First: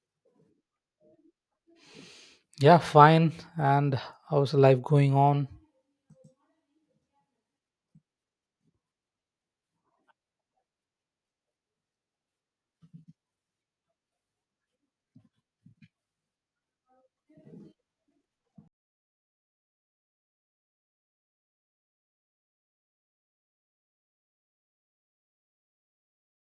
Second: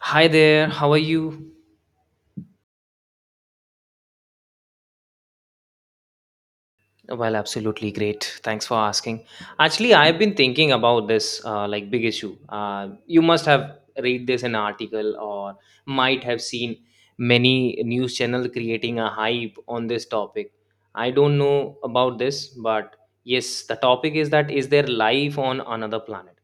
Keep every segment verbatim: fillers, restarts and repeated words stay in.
Hi there, how are you? Yeah, fine. And how's life going on? Well, absolutely great. Thanks for asking. Actually, I've been thinking about this uh, like big issue. Uh, you must have read this in an article or might have seen many news channel creating a hype on this topic. I don't know about this, but yes, the topic is that is there life on another planet?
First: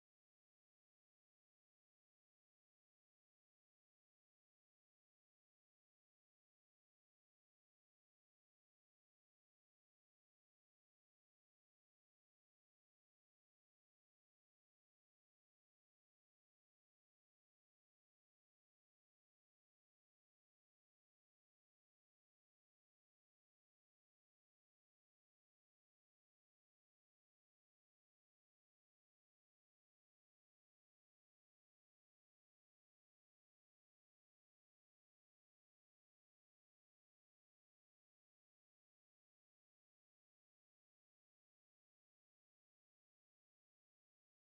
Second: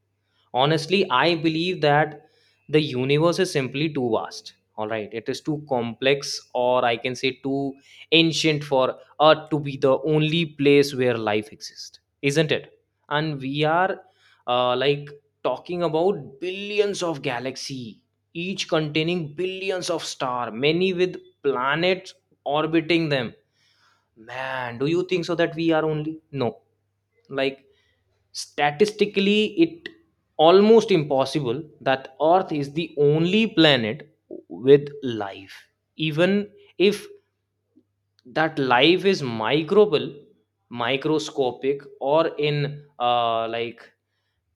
Honestly, I believe that the universe is simply too vast. All right, it is too complex, or I can say too ancient for Earth to be the only place where life exists, isn't it? And we are uh, like talking about billions of galaxy, each containing billions of star, many with planets orbiting them. Man, do you think so that we are only? No, like statistically it almost impossible that earth is the only planet with life even if that life is microbial microscopic or in uh, like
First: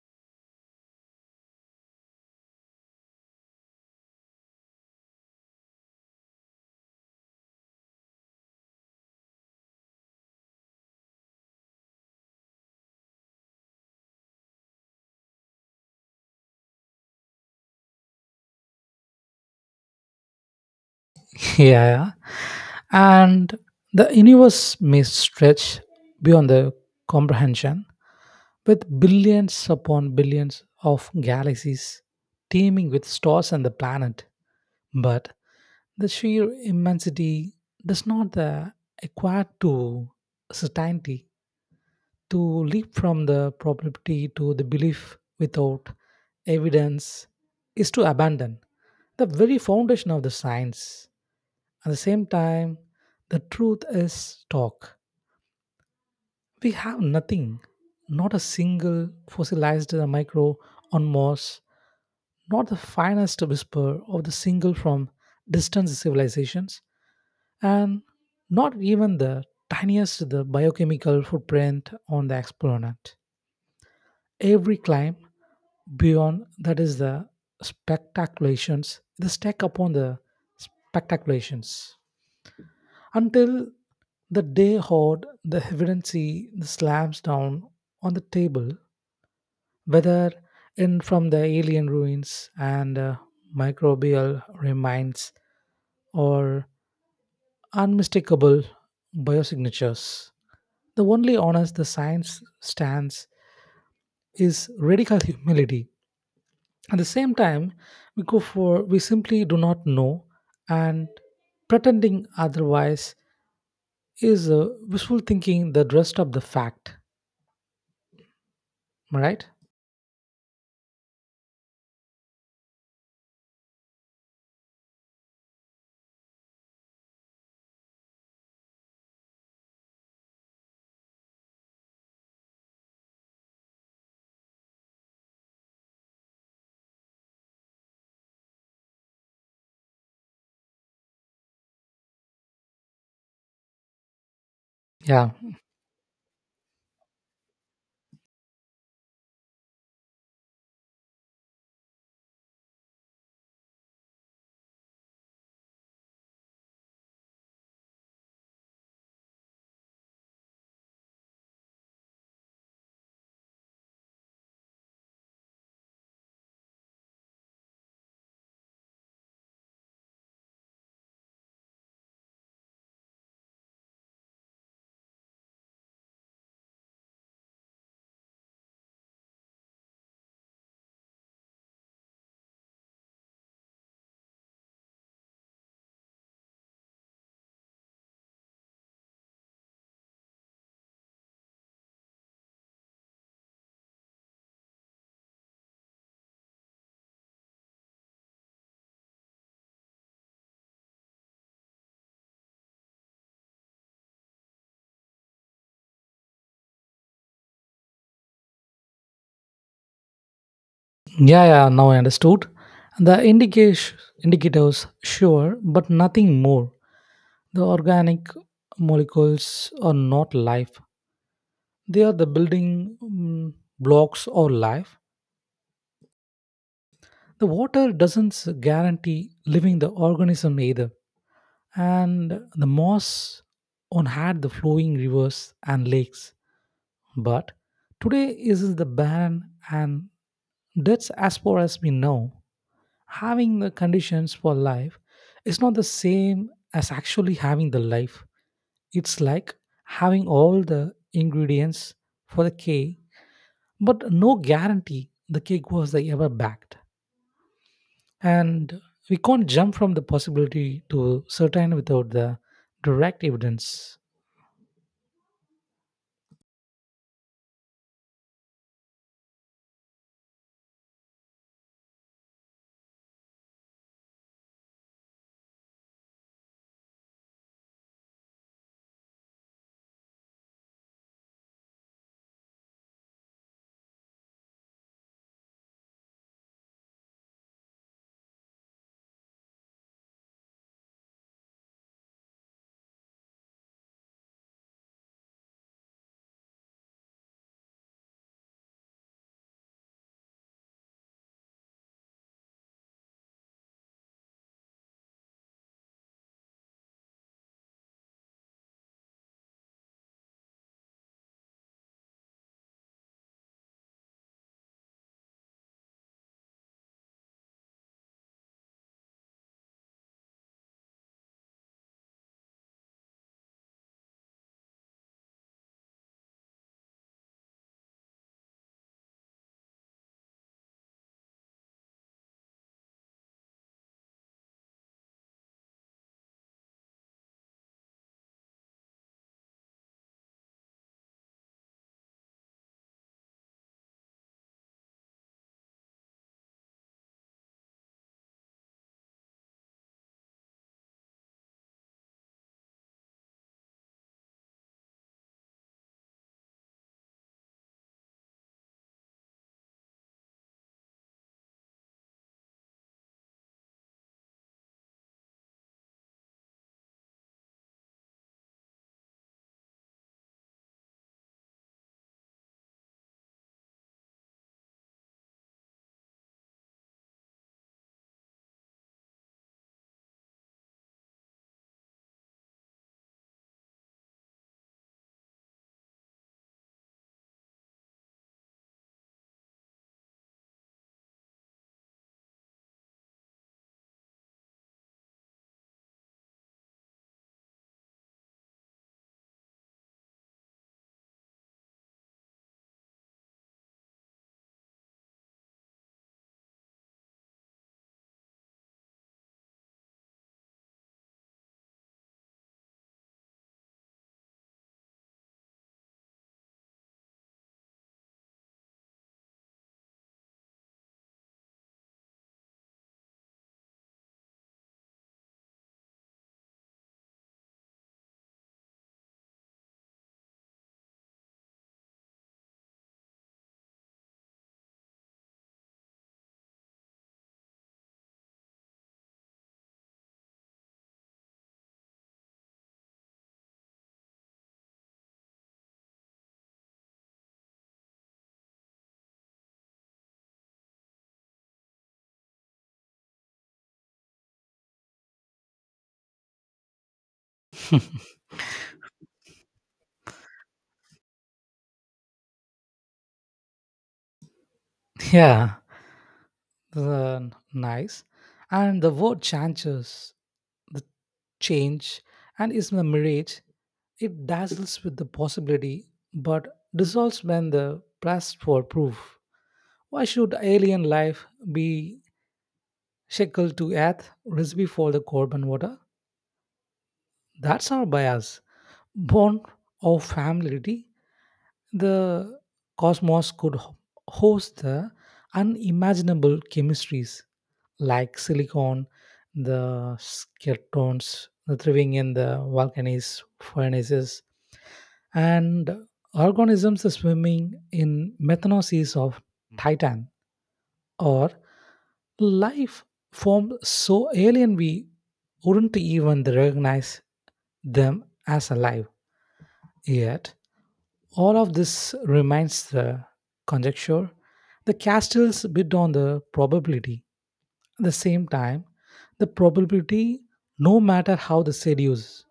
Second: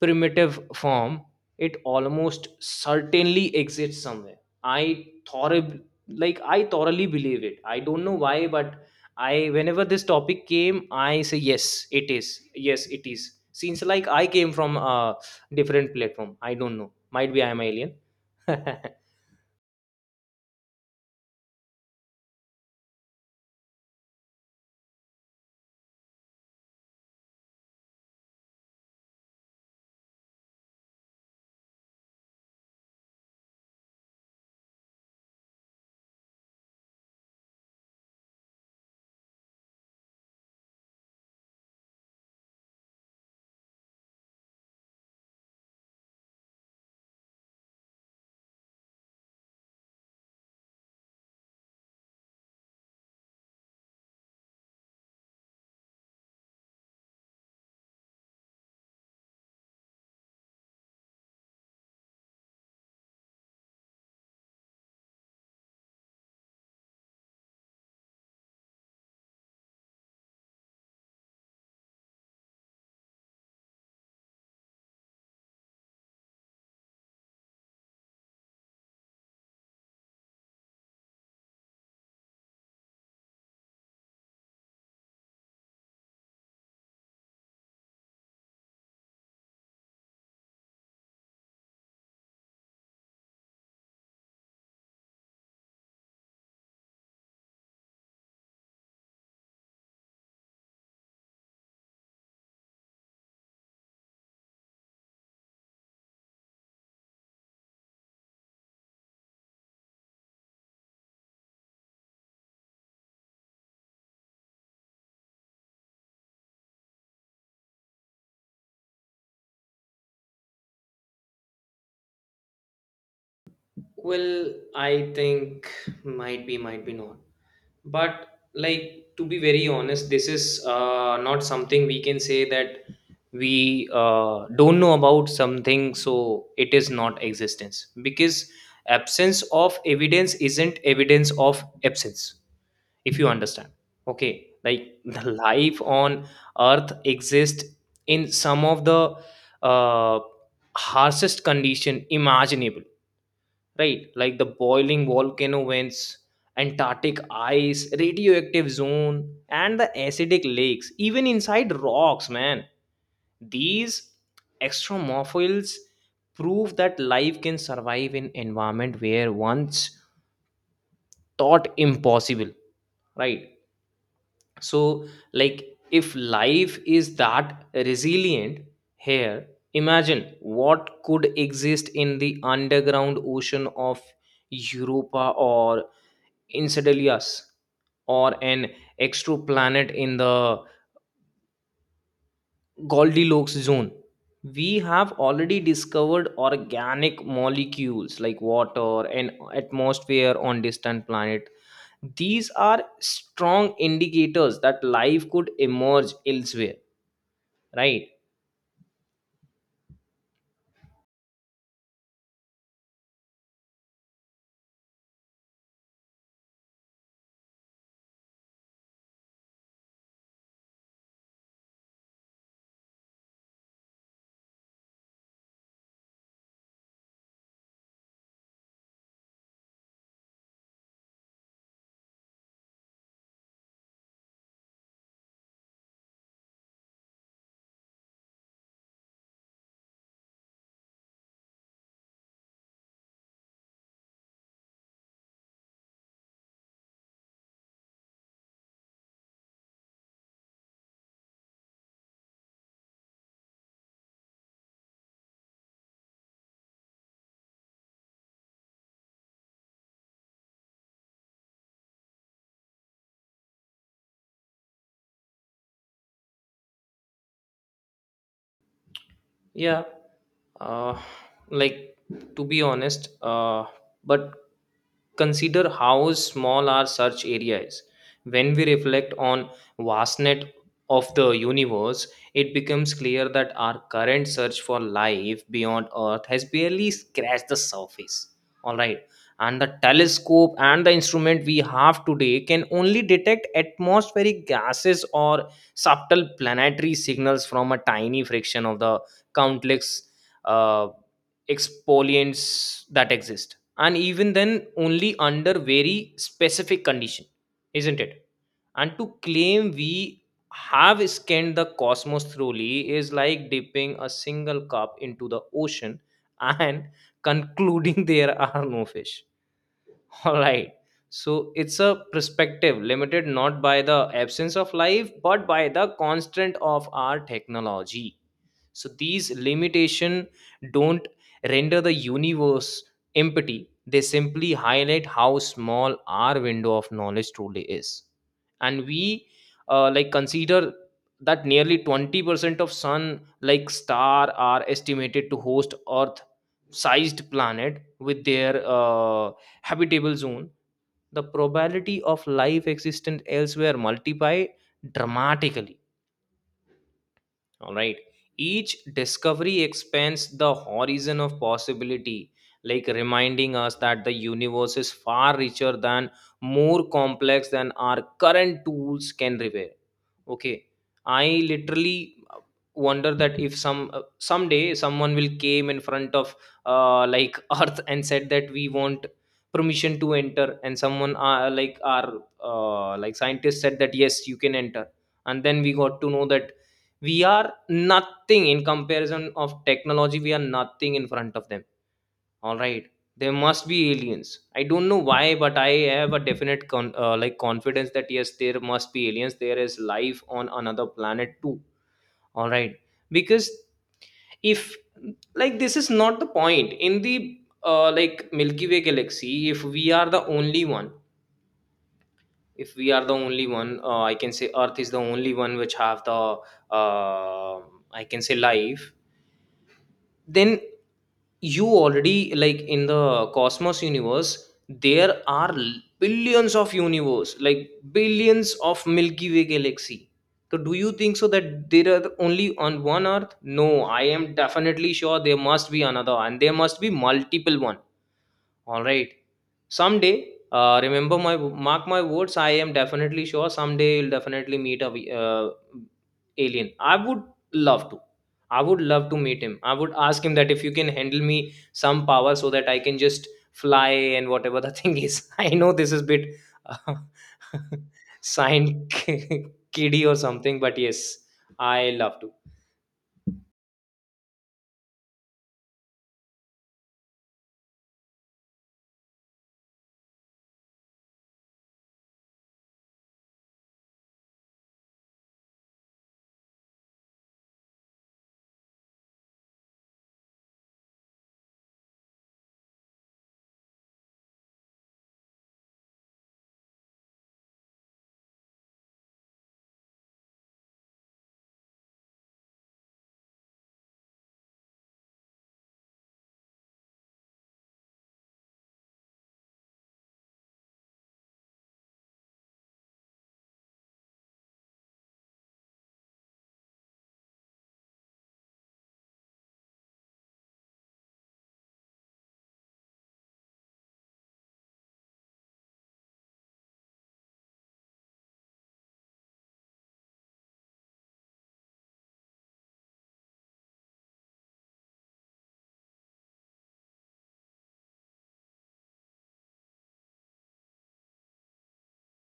primitive form, it almost certainly exists somewhere. I thoroughly like I thoroughly believe it. I don't know why, but I whenever this topic came, I say yes, it is. Yes, it is. Since like I came from a different platform, I don't know. Might be I am alien. yeah. And the universe may stretch beyond the comprehension with billions upon billions of galaxies teeming with stars and the planet. But the sheer immensity does not uh, equate to certainty. To leap from the probability to the belief without evidence is to abandon the very foundation of the science. At the same time, the truth is stock. We have nothing, not a single fossilized micro on Mars, not the finest whisper of the single from distant civilizations, and not even the tiniest the biochemical footprint on the exponent. Every climb beyond that is the spectaculations, the stack upon the spectaculations until the day hoard the evidency slams down on the table, whether in from the alien ruins and uh, microbial remains or unmistakable biosignatures. The only honors the science stands is radical humility. At the same time, we go for we simply do not know, and pretending otherwise is uh, wishful thinking that dressed up the fact. Am I right? Well, I think might be, might be not. But like to be very honest this is uh, not something we can say that we uh, don't know about something, so it is not existence, because absence of evidence isn't evidence of absence, if you understand. Okay, like Yeah, the life on earth exists in some of the uh, harshest condition imaginable, right? Like the boiling volcano vents, antarctic ice, radioactive zone, and the acidic lakes, even inside rocks, man. These extremophiles prove that life can survive in environment where once thought impossible, right? So like if life is that resilient here, imagine what could exist in the underground ocean of Europa or Enceladus, or an exoplanet in the Goldilocks zone. We have already discovered organic molecules like water and atmosphere on distant planet. These are strong indicators that life could emerge elsewhere, right? yeah, yeah. Now I understood. The indication indicators, sure, but nothing more. The organic molecules are not life. They are the building mm, blocks or life. The water doesn't guarantee living the organism either. And the moss on had the flowing rivers and lakes. But today is the barren and that's as far as we know. Having the conditions for life is not the same as actually having the life. It's like having all the ingredients for the cake, but no guarantee the cake was the ever backed. And we can't jump from the possibility to certain without the direct evidence. Yeah, uh, like to be honest, uh, but consider how small our search area is. When we reflect on vastness of the universe, it becomes clear that our current search for life beyond Earth has barely scratched the surface. All right, and the telescope and the instrument we have today can only detect atmospheric gases or subtle planetary signals from a tiny fraction of the countless uh, exfoliants that exist, and even then only under very specific condition, isn't it? And to claim we have scanned the cosmos thoroughly is like dipping a single cup into the ocean and concluding there are no fish, all right. So it's a perspective limited not by the absence of life but by the constant of our technology. So these limitation don't render the universe empty, they simply highlight how small our window of knowledge truly is. And we uh, like consider that nearly twenty percent of sun like star are estimated to host earth sized planet with their uh, habitable zone, the probability of life existent elsewhere multiply dramatically, all right. Each discovery expands the horizon of possibility, like reminding us that the universe is far richer than more complex than our current tools can reveal. Okay, I literally uh, wonder that if some uh, someday someone will came in front of uh, like earth and said that we want permission to enter, and someone uh, like our uh, like scientists said that yes you can enter, and then we got to know that we are nothing in comparison of technology, we are nothing in front of them, all right. There must be aliens. I don't know why, but I have a definite con- uh, like confidence that yes, there must be aliens. There is life on another planet too. All right. Because if like this is not the point in the uh, like Milky Way galaxy, if we are the only one, if we are the only one, uh, I can say Earth is the only one which have the uh, I can say life, then you already like in the cosmos universe there are l- billions of universe like billions of milky way galaxy. So do you think so that there are only on one earth? No, I am definitely sure there must be another and there must be multiple one, all right. Someday, uh, remember my mark my words. I am definitely sure someday you'll definitely meet a v- uh, alien. I would love to. I would love to meet him. I would ask him that if you can handle me some power so that I can just fly and whatever the thing is. I know this is bit uh, signed kiddie or something, but yes, I love to. Yeah, the nice and the word changes the change and is a mirage. It dazzles with the possibility, but dissolves when the pressed for proof. Why should alien life be shackled to earth recipe for the carbon water? That's our bias, born of familiarity. The cosmos could ho- host the unimaginable chemistries, like silicon, the skeletons, the thriving in the volcanoes, furnaces, and organisms swimming in methanol seas of Titan, or life formed so alien we wouldn't even recognize them as alive. Yet, all of this remains the conjecture. The castles bid on the probability. At the same time, the probability, no matter how the seduce,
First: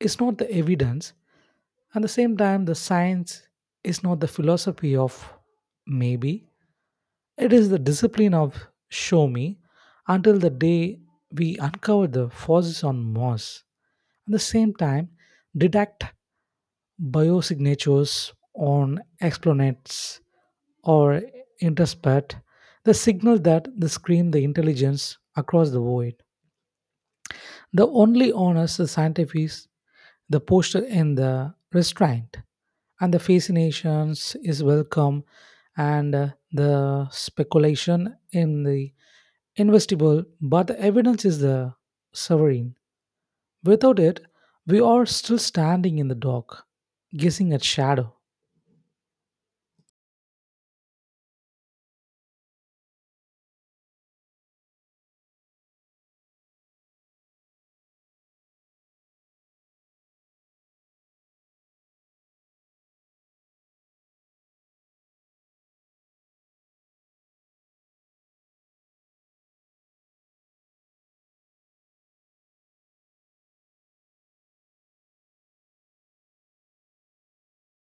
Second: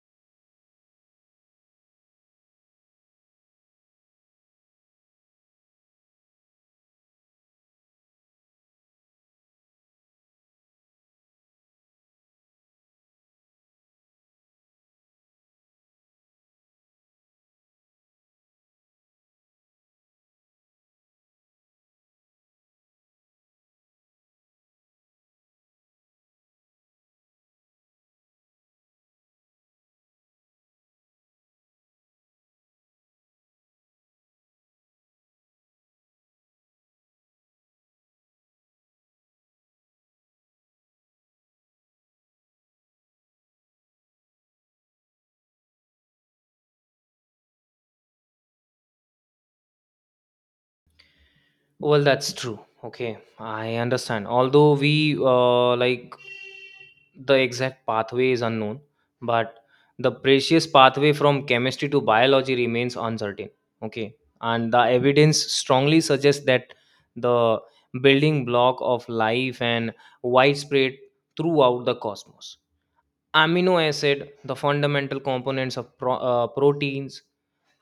is not the evidence. At the same time, the science is not the philosophy of maybe. It is the discipline of show me until the day we uncover the forces on Mars. At the same time, detect biosignatures on exoplanets or intercept the signal that they scream the intelligence across the void. The only honest the scientific is the posture in the restraint, and the fascinations is welcome, and uh, the speculation in the investable, but the evidence is the sovereign. Without it, we are still standing in the dark, guessing at shadow. Well, that's true. Okay, I understand. Although we uh, like the exact pathway is unknown, but the precious pathway from chemistry to biology remains uncertain. Okay, and the evidence strongly suggests that the building block of life and widespread throughout the cosmos. Amino acid the fundamental components of pro- uh, proteins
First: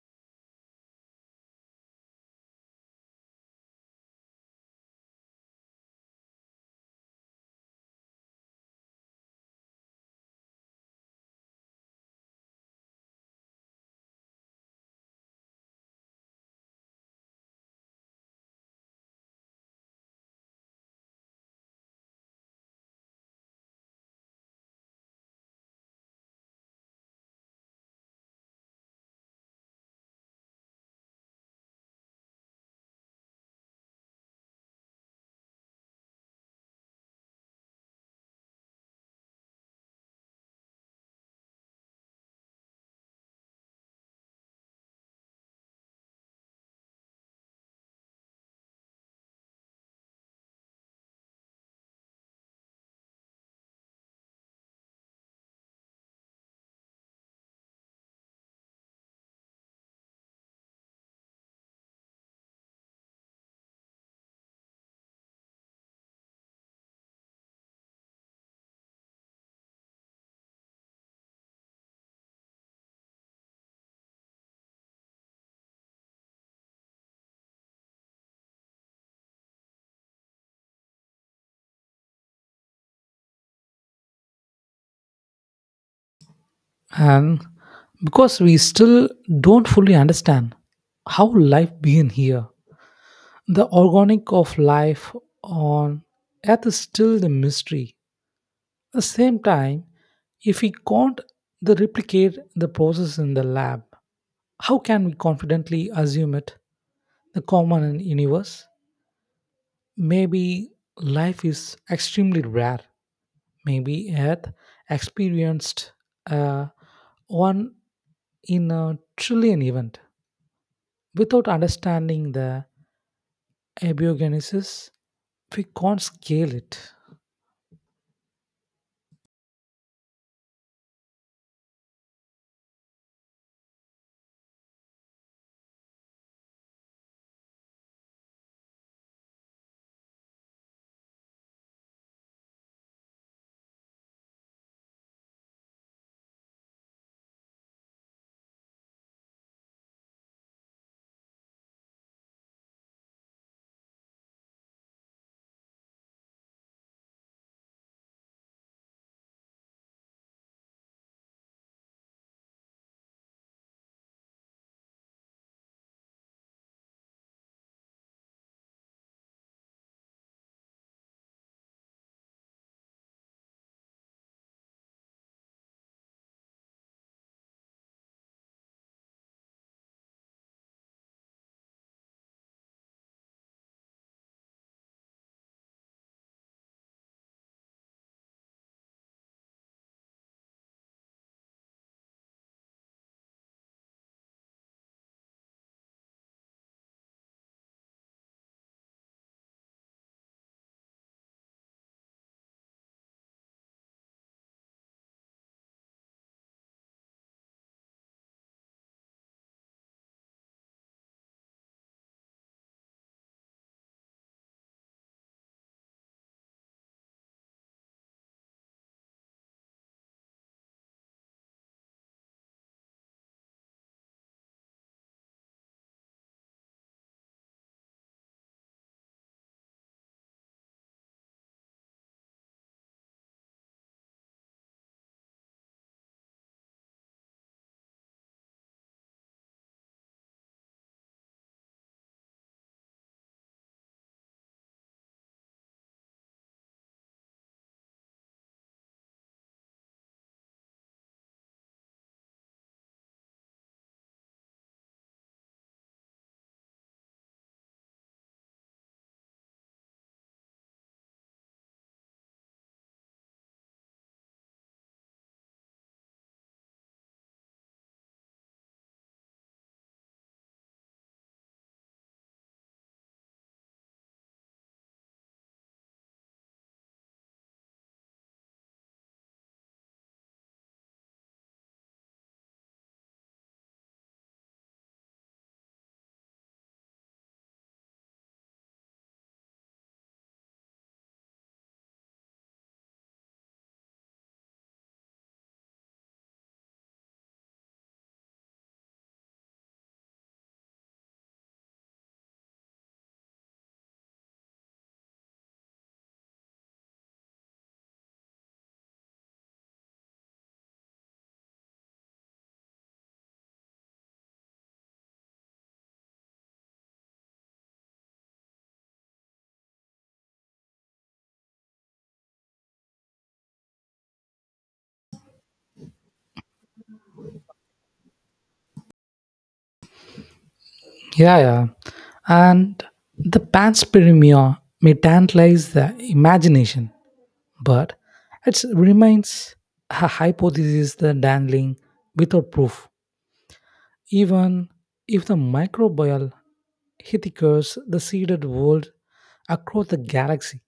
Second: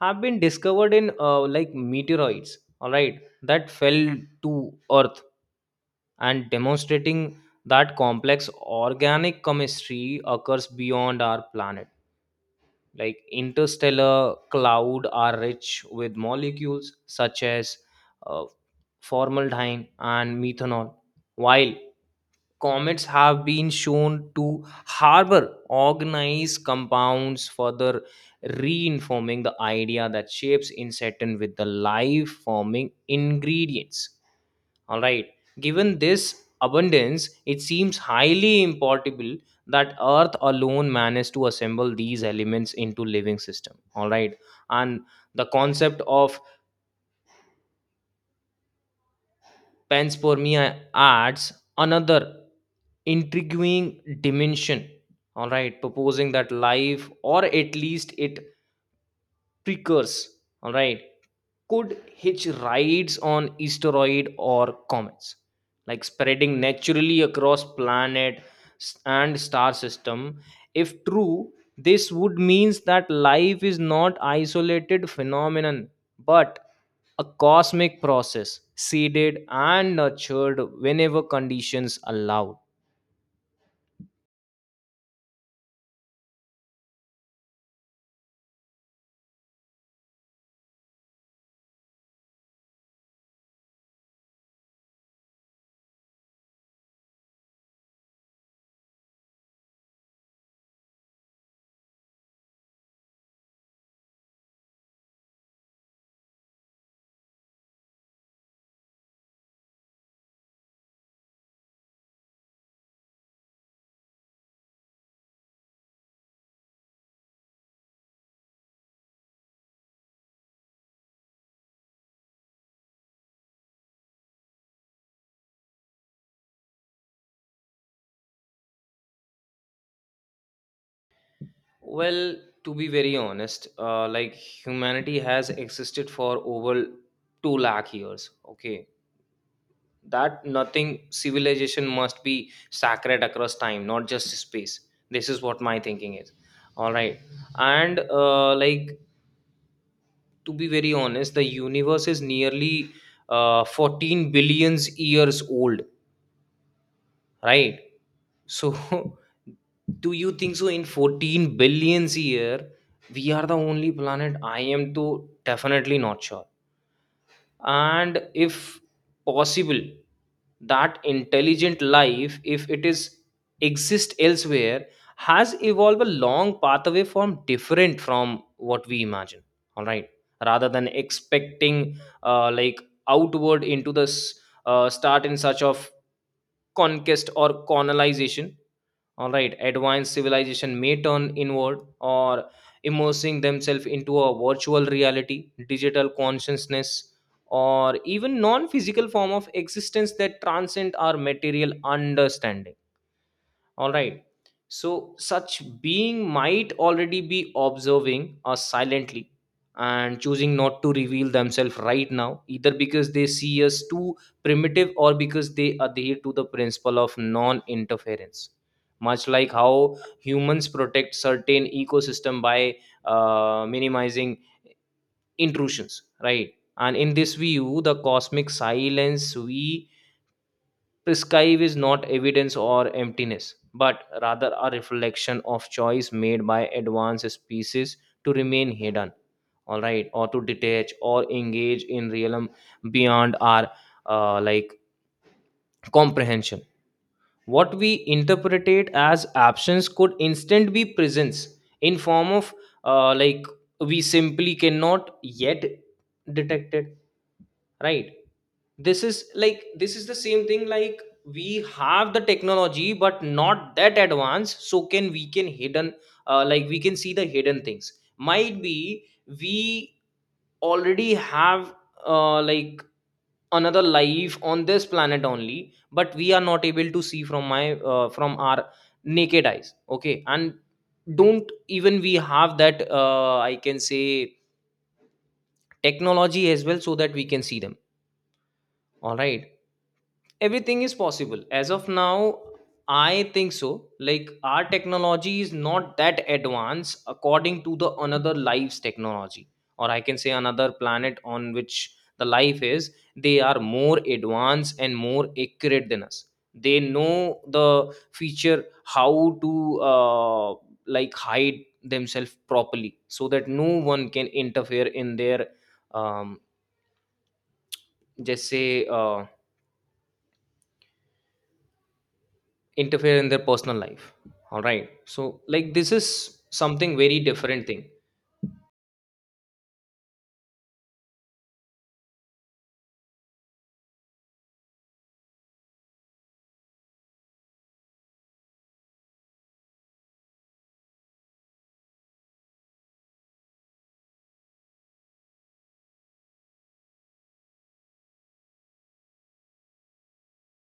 have been discovered in uh, like meteoroids, all right, that fell to earth and demonstrating that complex organic chemistry occurs beyond our planet. Like interstellar cloud are rich with molecules such as uh, formaldehyde and methanol, while comets have been shown to harbor organized compounds, further reinforming the idea that shapes in Saturn with the life forming ingredients, all right. Given this abundance it seems highly impossible that earth alone managed to assemble these elements into living system, all right. And the concept of Pens for me are adds another intriguing dimension. All right, proposing that life, or at least it Precursors, all right, could hitch rides on asteroid or comets, like spreading naturally across planet s- and star system. If true this would means that life is not isolated phenomenon, but a cosmic process, seeded and nurtured whenever conditions allowed. And because we still don't fully understand how life began here, the organic of life on earth is still the mystery. At the same time, if we can't the replicate the process in the lab, how can we confidently assume it the common in universe? Maybe life is extremely rare. Maybe earth experienced uh, one in a trillion event. Without understanding the abiogenesis, we can't scale it. Well, to be very honest, uh, like humanity has existed for over two lakh years. Okay, that nothing civilization must be sacred across time, not just space. This is what my thinking is. All right, and uh, like to be very honest, the universe is nearly uh, fourteen billions years old, right? So, do you think so? In fourteen billions a year, we are the only planet. I am too definitely not sure. And if possible, that intelligent life, if it is exist elsewhere, has evolved a long pathway from different from what we imagine. All right, rather than expecting uh, like outward into the s- uh, start in search of conquest or colonization, all right, advanced civilization may turn inward or immersing themselves into a virtual reality, digital consciousness, or even non physical form of existence that transcend our material understanding. All right. So, such being might already be observing us silently and choosing not to reveal themselves right now, either because they see us too primitive or because they adhere to the principle of non interference. Much like how humans protect certain ecosystem by uh, minimizing intrusions, right? And in this view, the cosmic silence we prescribe is not evidence or emptiness, but rather a reflection of choice made by advanced species to remain hidden, all right, or to detach or engage in realm beyond our uh, like comprehension. What we interpretate as absence could instant be presence in form of uh, like we simply cannot yet detect it, right? This is like this is the same thing like we have the technology but not that advanced, so can we can hidden, uh, like we can see the hidden things, might be we already have uh, like another life on this planet only, but we are not able to see from my uh, from our naked eyes. Okay, and don't even we have that uh, I can say technology as well so that we can see them, all right. Everything is possible as of now, I think so. Like our technology is not that advanced according to the another life's technology, or I can say another planet on which the life is, they are more advanced and more accurate than us. They know the feature how to uh, like hide themselves properly so that no one can interfere in their um, just say uh, interfere in their personal life, all right. So like this is something very different thing. Yeah, yeah. And the panspermia may tantalize the imagination, but it remains a hypothesis that dangling without proof. Even if the microbial hithicures the seeded world across the galaxy,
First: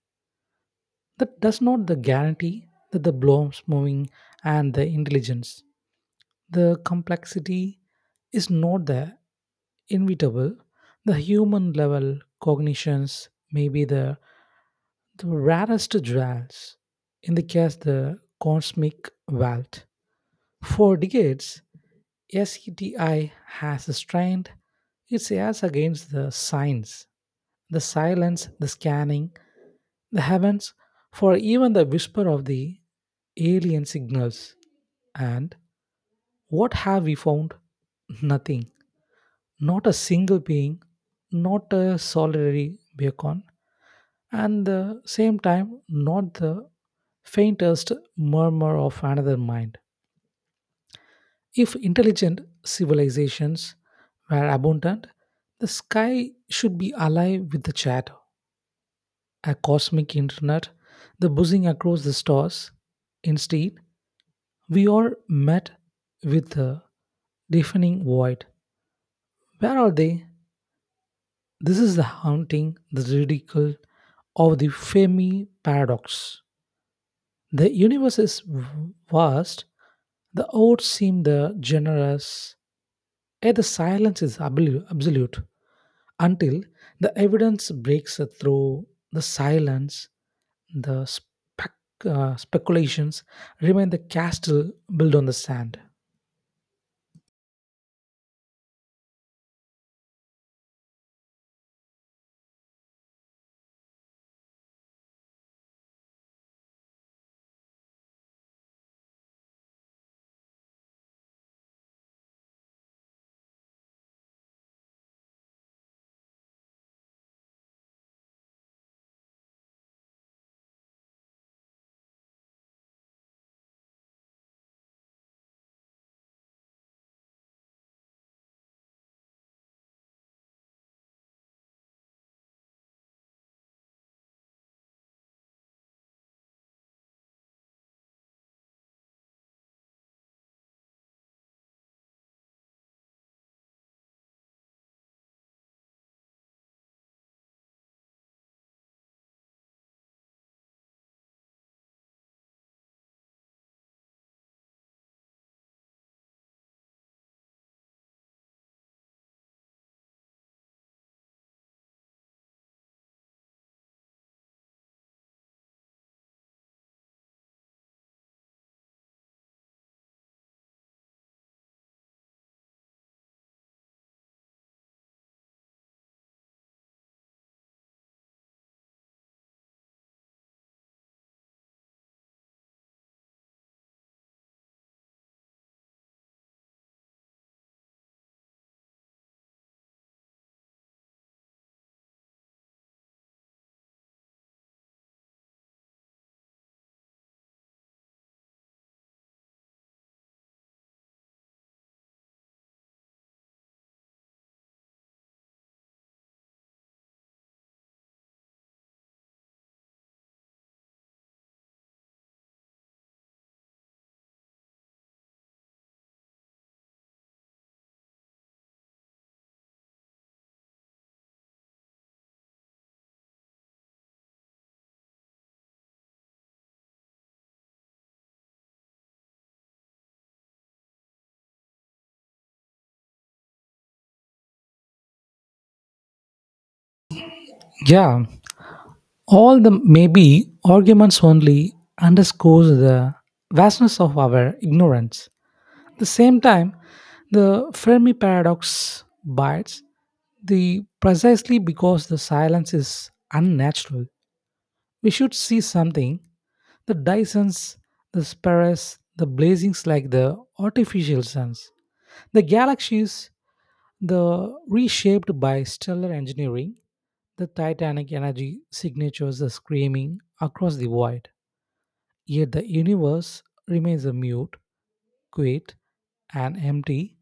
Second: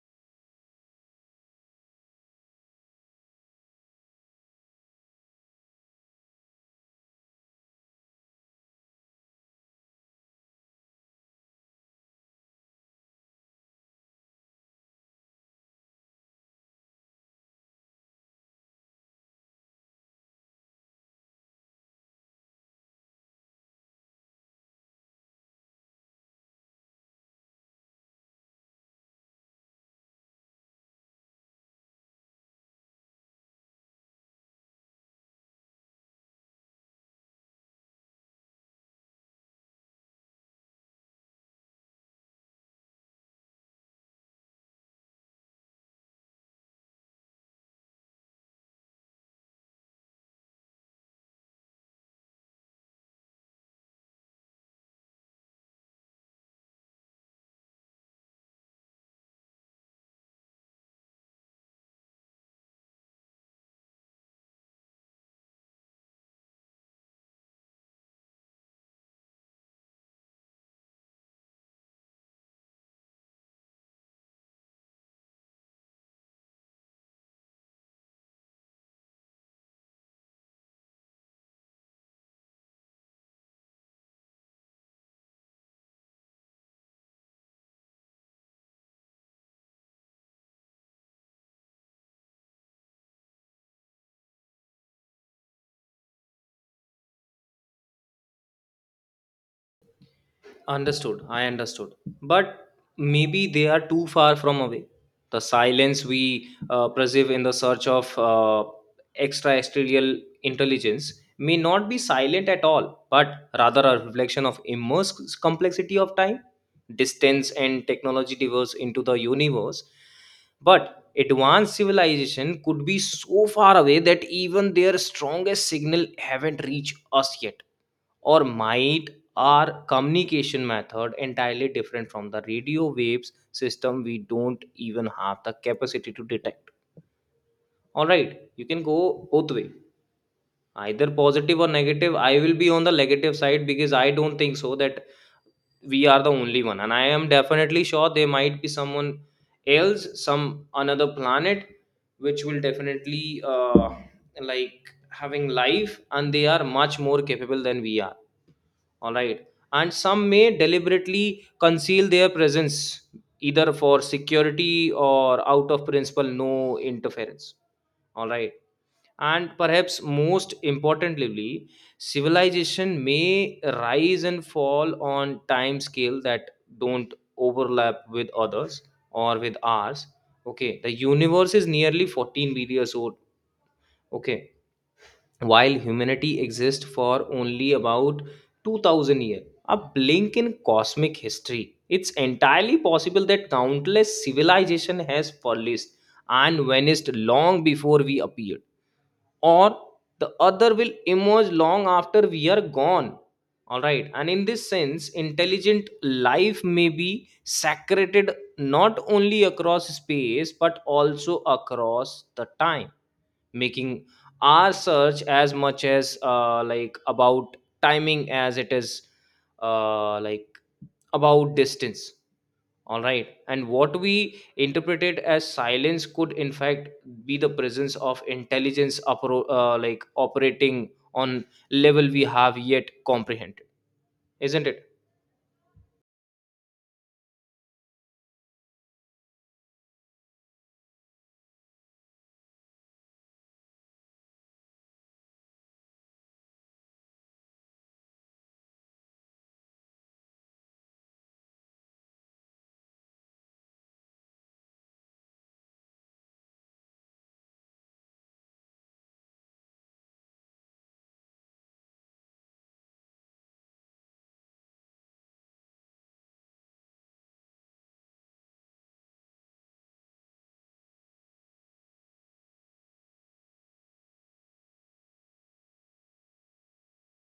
that does not the guarantee that the blobs moving and the intelligence. The complexity is not there, inevitable. The human level cognitions may be the, the rarest jewels. In the case, the cosmic wealth. For decades, SETI has strained its ears against the signs, the silence, the scanning, the heavens, for even the whisper of the alien signals. And what have we found? Nothing. Not a single being, not a solitary beacon, and the same time not the faintest murmur of another mind. If intelligent civilizations were abundant, the sky should be alive with the chatter, a cosmic internet, the buzzing across the stars. Instead, we are met with a deafening void. Where are they? This is the haunting, the ridicule of the Fermi paradox. The universe is v- vast, the odds seem the generous, yet the silence is ablu- absolute until the evidence breaks through the silence, the spec- uh, speculations remain the castle built on the sand. Understood. I understood. But maybe they are too far from away. The silence we uh, perceive in the search of uh, extraterrestrial intelligence may not be silent at all, but rather a reflection of immense complexity of time, distance, and technology diverse into the universe. But advanced civilization could be so far away that even their strongest signal haven't reached us yet or might are communication method entirely different from the radio waves system we don't even have the capacity to detect. All right, you can go both way, either positive or negative. I will be on the negative side because I don't think so that we are the only one, and I am definitely sure there might be someone else, some another planet which will definitely uh, like having life, and they are much more capable than we are. All right. And some may deliberately conceal their presence, either for security or out of principle, no interference. All right. And perhaps most importantly, civilization may rise and fall on time scale that don't overlap with others or with ours. Okay, the universe is nearly fourteen billion years old. Okay, while humanity exists for only about two thousand years, a blink in cosmic history. It's entirely possible that countless civilization has flourished and vanished long before we appeared, or the other will emerge long after we are gone. All right, and in this sense intelligent life may be sacred, not only across space but also across the time, making our search as much as uh, like about timing as it is uh, like about distance. All right, and what we interpreted as silence could in fact be the presence of intelligence appro- uh, like operating on level we have yet comprehended, isn't it? Yeah, all the maybe arguments only underscores the vastness of our ignorance. At the same time, the Fermi paradox bites the precisely because the silence is unnatural. We should see something the Dysons, the Sparrows, the blazings like the artificial suns, the galaxies, the reshaped by stellar engineering, the titanic energy signatures are screaming across the void. Yet the universe remains a mute, quiet, and empty.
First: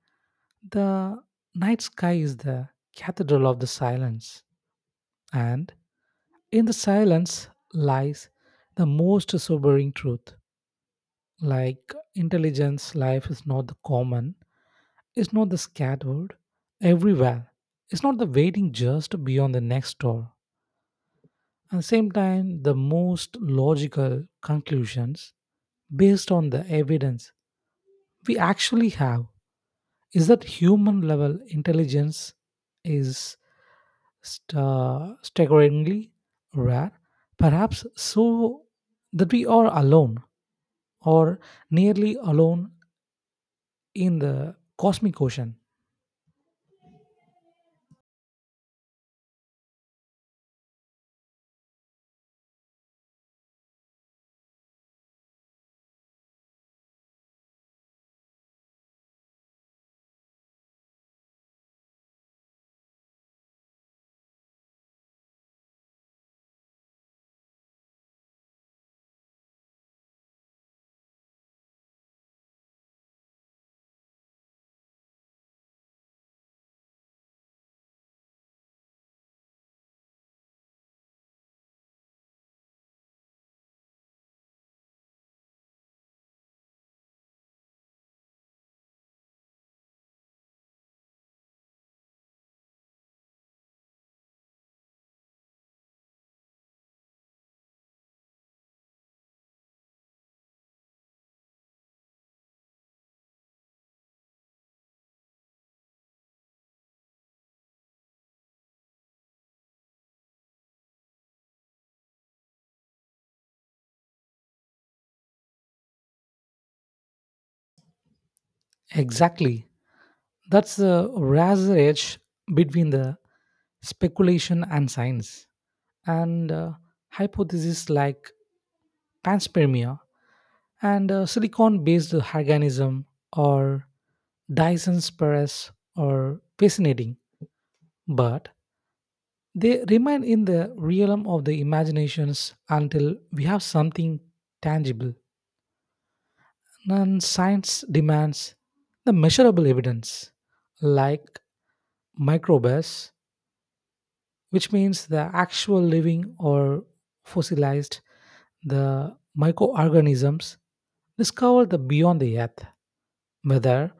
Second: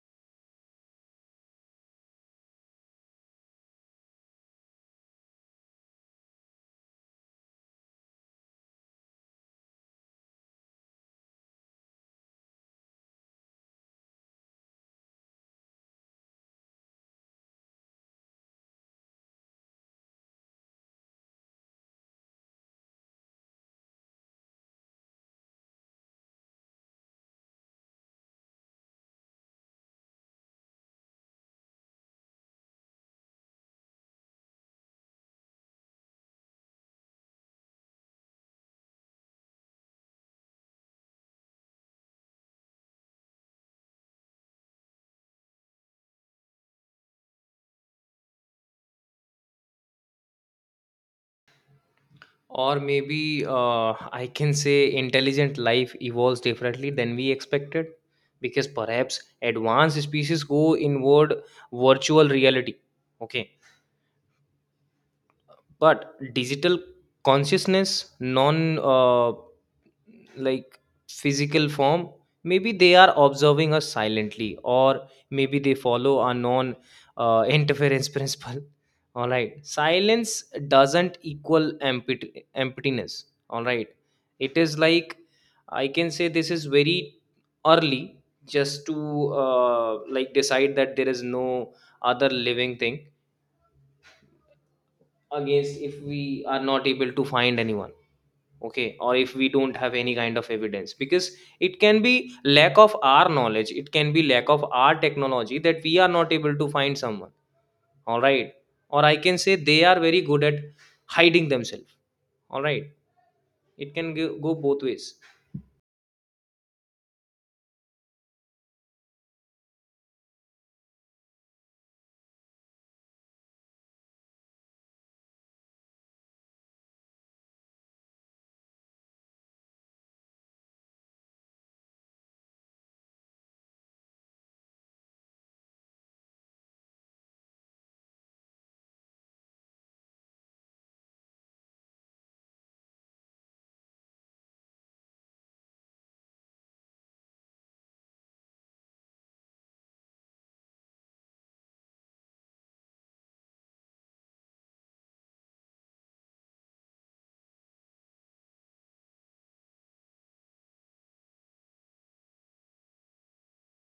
The night sky is the cathedral of the silence, and in the silence lies the most sobering truth. Like intelligence, life is not the common, it's not the scattered everywhere, it's not the waiting just beyond the next door. At the same time, the most logical conclusions based on the evidence we actually have is that human level intelligence is sta staggeringly rare, perhaps so that we are alone or nearly alone in the cosmic ocean. Or maybe uh, I can say intelligent life evolves differently than we expected, because perhaps advanced species go inward, virtual reality. Okay. But digital consciousness, non uh, like physical form, maybe they are observing us silently, or maybe they follow a non uh, interference principle. All right, silence doesn't equal empty, emptiness. All right, it is like, I can say this is very early just to uh, like decide that there is no other living thing against, if we are not able to find anyone. Okay, or if we don't have any kind of evidence, because it can be lack of our knowledge, it can be lack of our technology that we are not able to find someone. All right, or I can say they are very good at hiding themselves. All right, it can go, go both ways. Exactly. That's the razor edge between the speculation and science. And uh, hypotheses like panspermia and uh, silicon based organism or Dyson's Paris are fascinating, but they remain in the realm of the imaginations until we have something tangible. And science demands the measurable evidence, like microbes, which means the actual living or fossilized, the microorganisms discovered the beyond the earth, whether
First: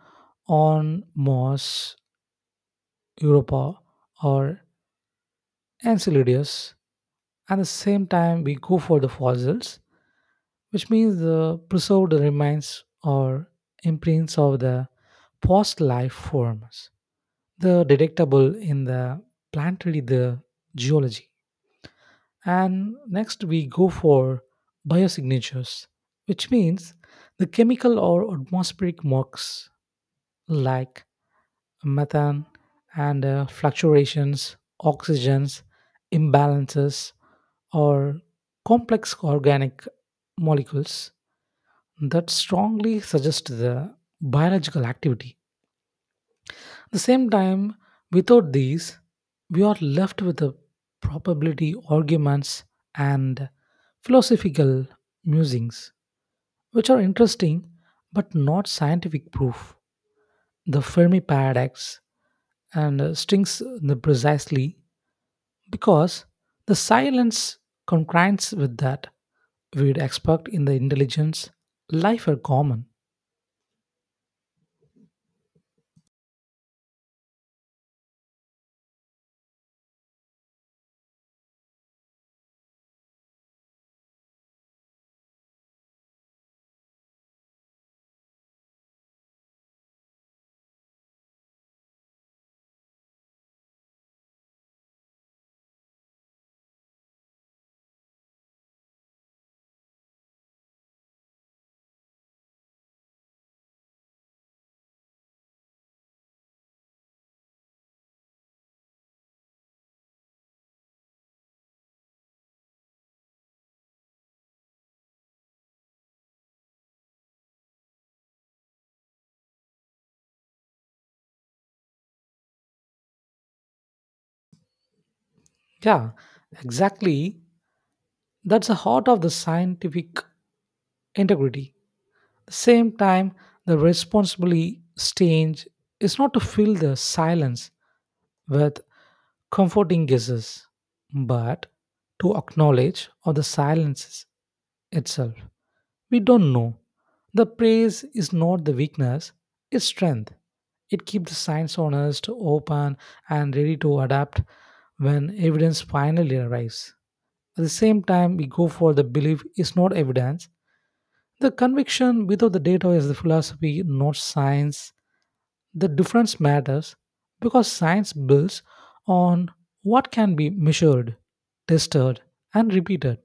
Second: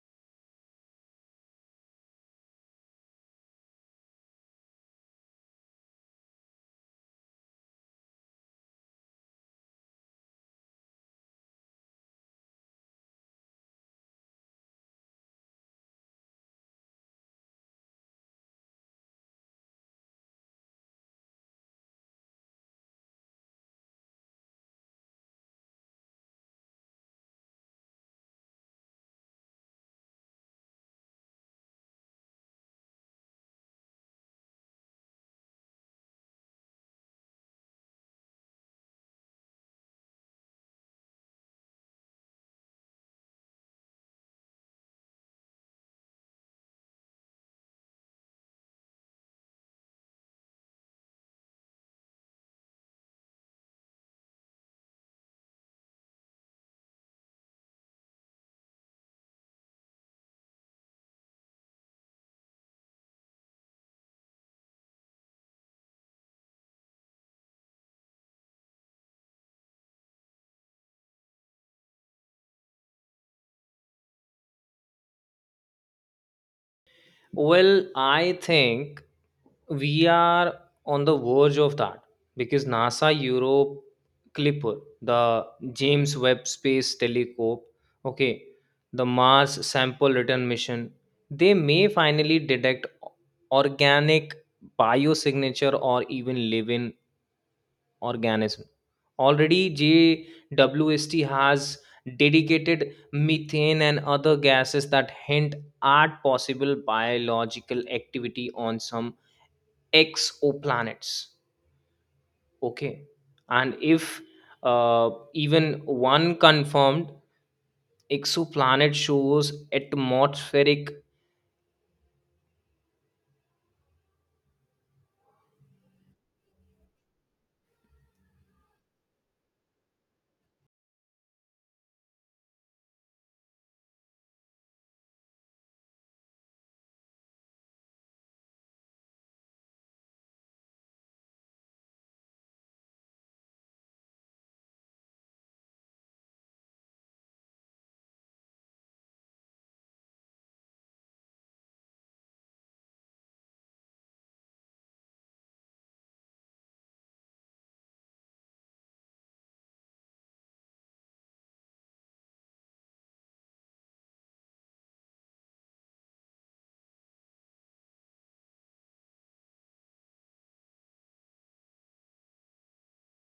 on Mars, Europa, or Enceladus. At the same time, we go for the fossils, which means the preserved remains or imprints of the past life forms. The detectable in the planetary the geology. And next we go for biosignatures, which means the chemical or atmospheric marks like methane and uh, fluctuations, oxygens, imbalances, or complex organic molecules that strongly suggest the biological activity. At the same time, without these, we are left with the probability arguments and philosophical musings, which are interesting but not scientific proof. The Fermi paradox and uh, strings the precisely because the silence concurrence with that we'd expect in the intelligence life are common. Well, I think we are on the verge of that because NASA Europe Clipper, the James Webb Space Telescope, okay, the Mars Sample Return Mission, they may finally detect organic biosignature or even living organism. Already, J W S T has dedicated methane and other gases that hint at possible biological activity on some exoplanets. Okay, and if uh, even one confirmed exoplanet shows atmospheric. Yeah, exactly. That's the heart of the scientific integrity. At the same time, the responsibility stage is not to fill the silence with comforting guesses, but to acknowledge of the silences itself. We don't know. The praise is not the weakness, it's strength. It keeps the science honest, open, and ready to adapt when evidence finally arrives. At the same time, we go for the belief is not evidence. The conviction without the data is the philosophy, not science. The difference matters because science builds on what can be measured, tested, and repeated.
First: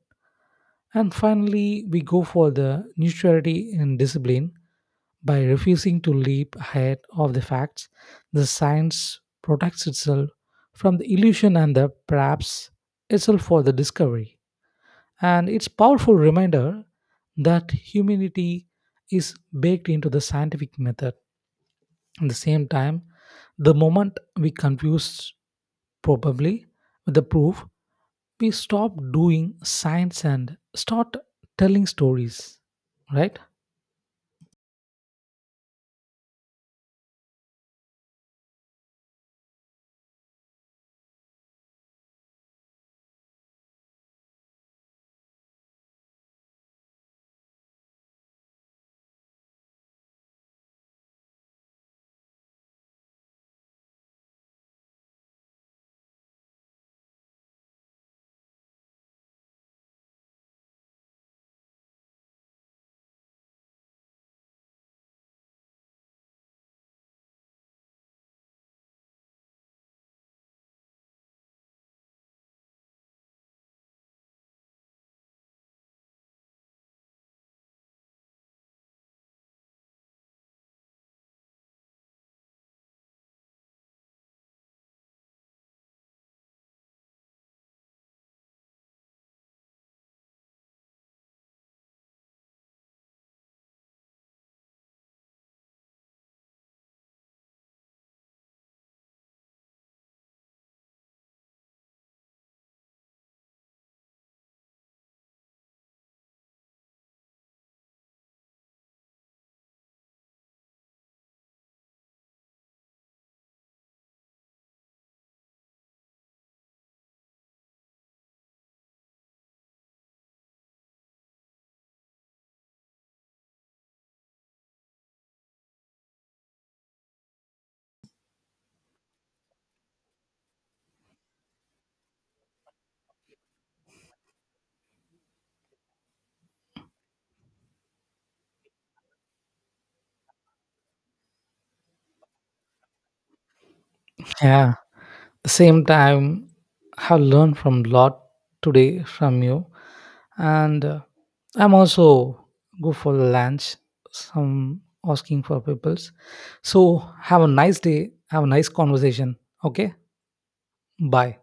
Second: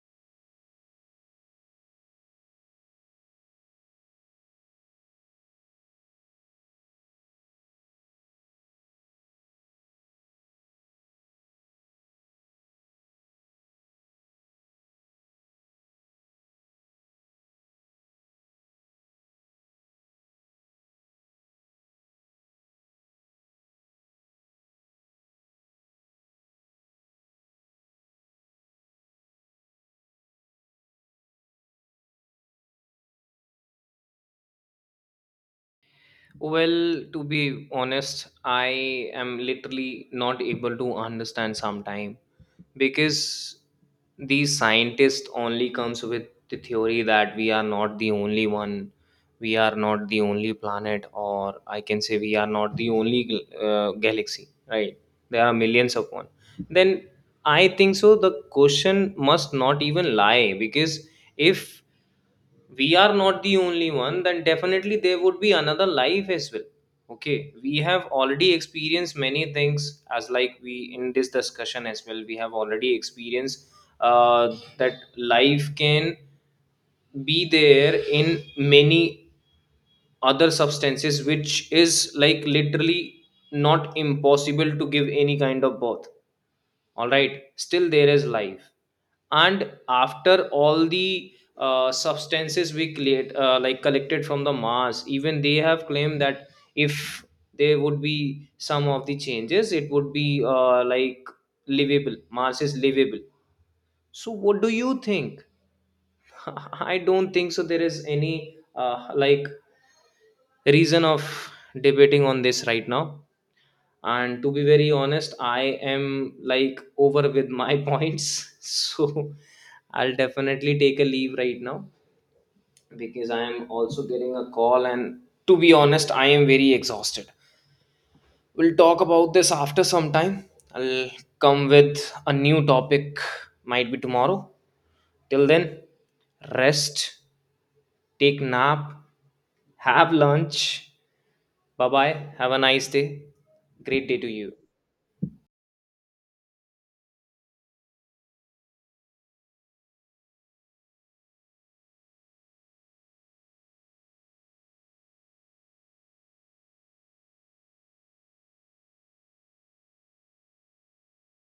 And finally, we go for the neutrality in discipline by refusing to leap ahead of the facts. The science protects itself from the illusion and the perhaps itself for the discovery, and it's powerful reminder that humanity is baked into the scientific method. At the same time, the moment we confuse probably with the proof, we stop doing science and start telling stories, right? Well, to be honest, I am literally not able to understand sometime, because these scientists only comes with the theory that we are not the only one, we are not the only planet, or I can say we are not the only uh, galaxy. Right? There are millions of one. Then I think so. The question must not even lie because if we are not the only one, then definitely there would be another life as well. Okay, we have already experienced many things, as like we in this discussion as well we have already experienced uh, that life can be there in many other substances, which is like literally not impossible to give any kind of birth. All right, still there is life. And after all the uh, substances we create uh, like collected from the Mars, even they have claimed that if there would be some of the changes, it would be uh, like livable. Mars is livable. So what do you think? I don't think so there is any uh, like reason of debating on this right now. And to be very honest, I am like over with my points, so I'll definitely take a leave right now because I am also getting a call, and to be honest, I am very exhausted. We'll talk about this after some time. I'll come with a new topic, might be tomorrow. Till then, rest, take nap, have lunch. Bye bye, have a nice day. Great day to you. Yeah, the same time have learned from lot today from you, and uh, I'm also go for lunch, some asking for peoples. So have a nice day, have a nice conversation. Okay, bye.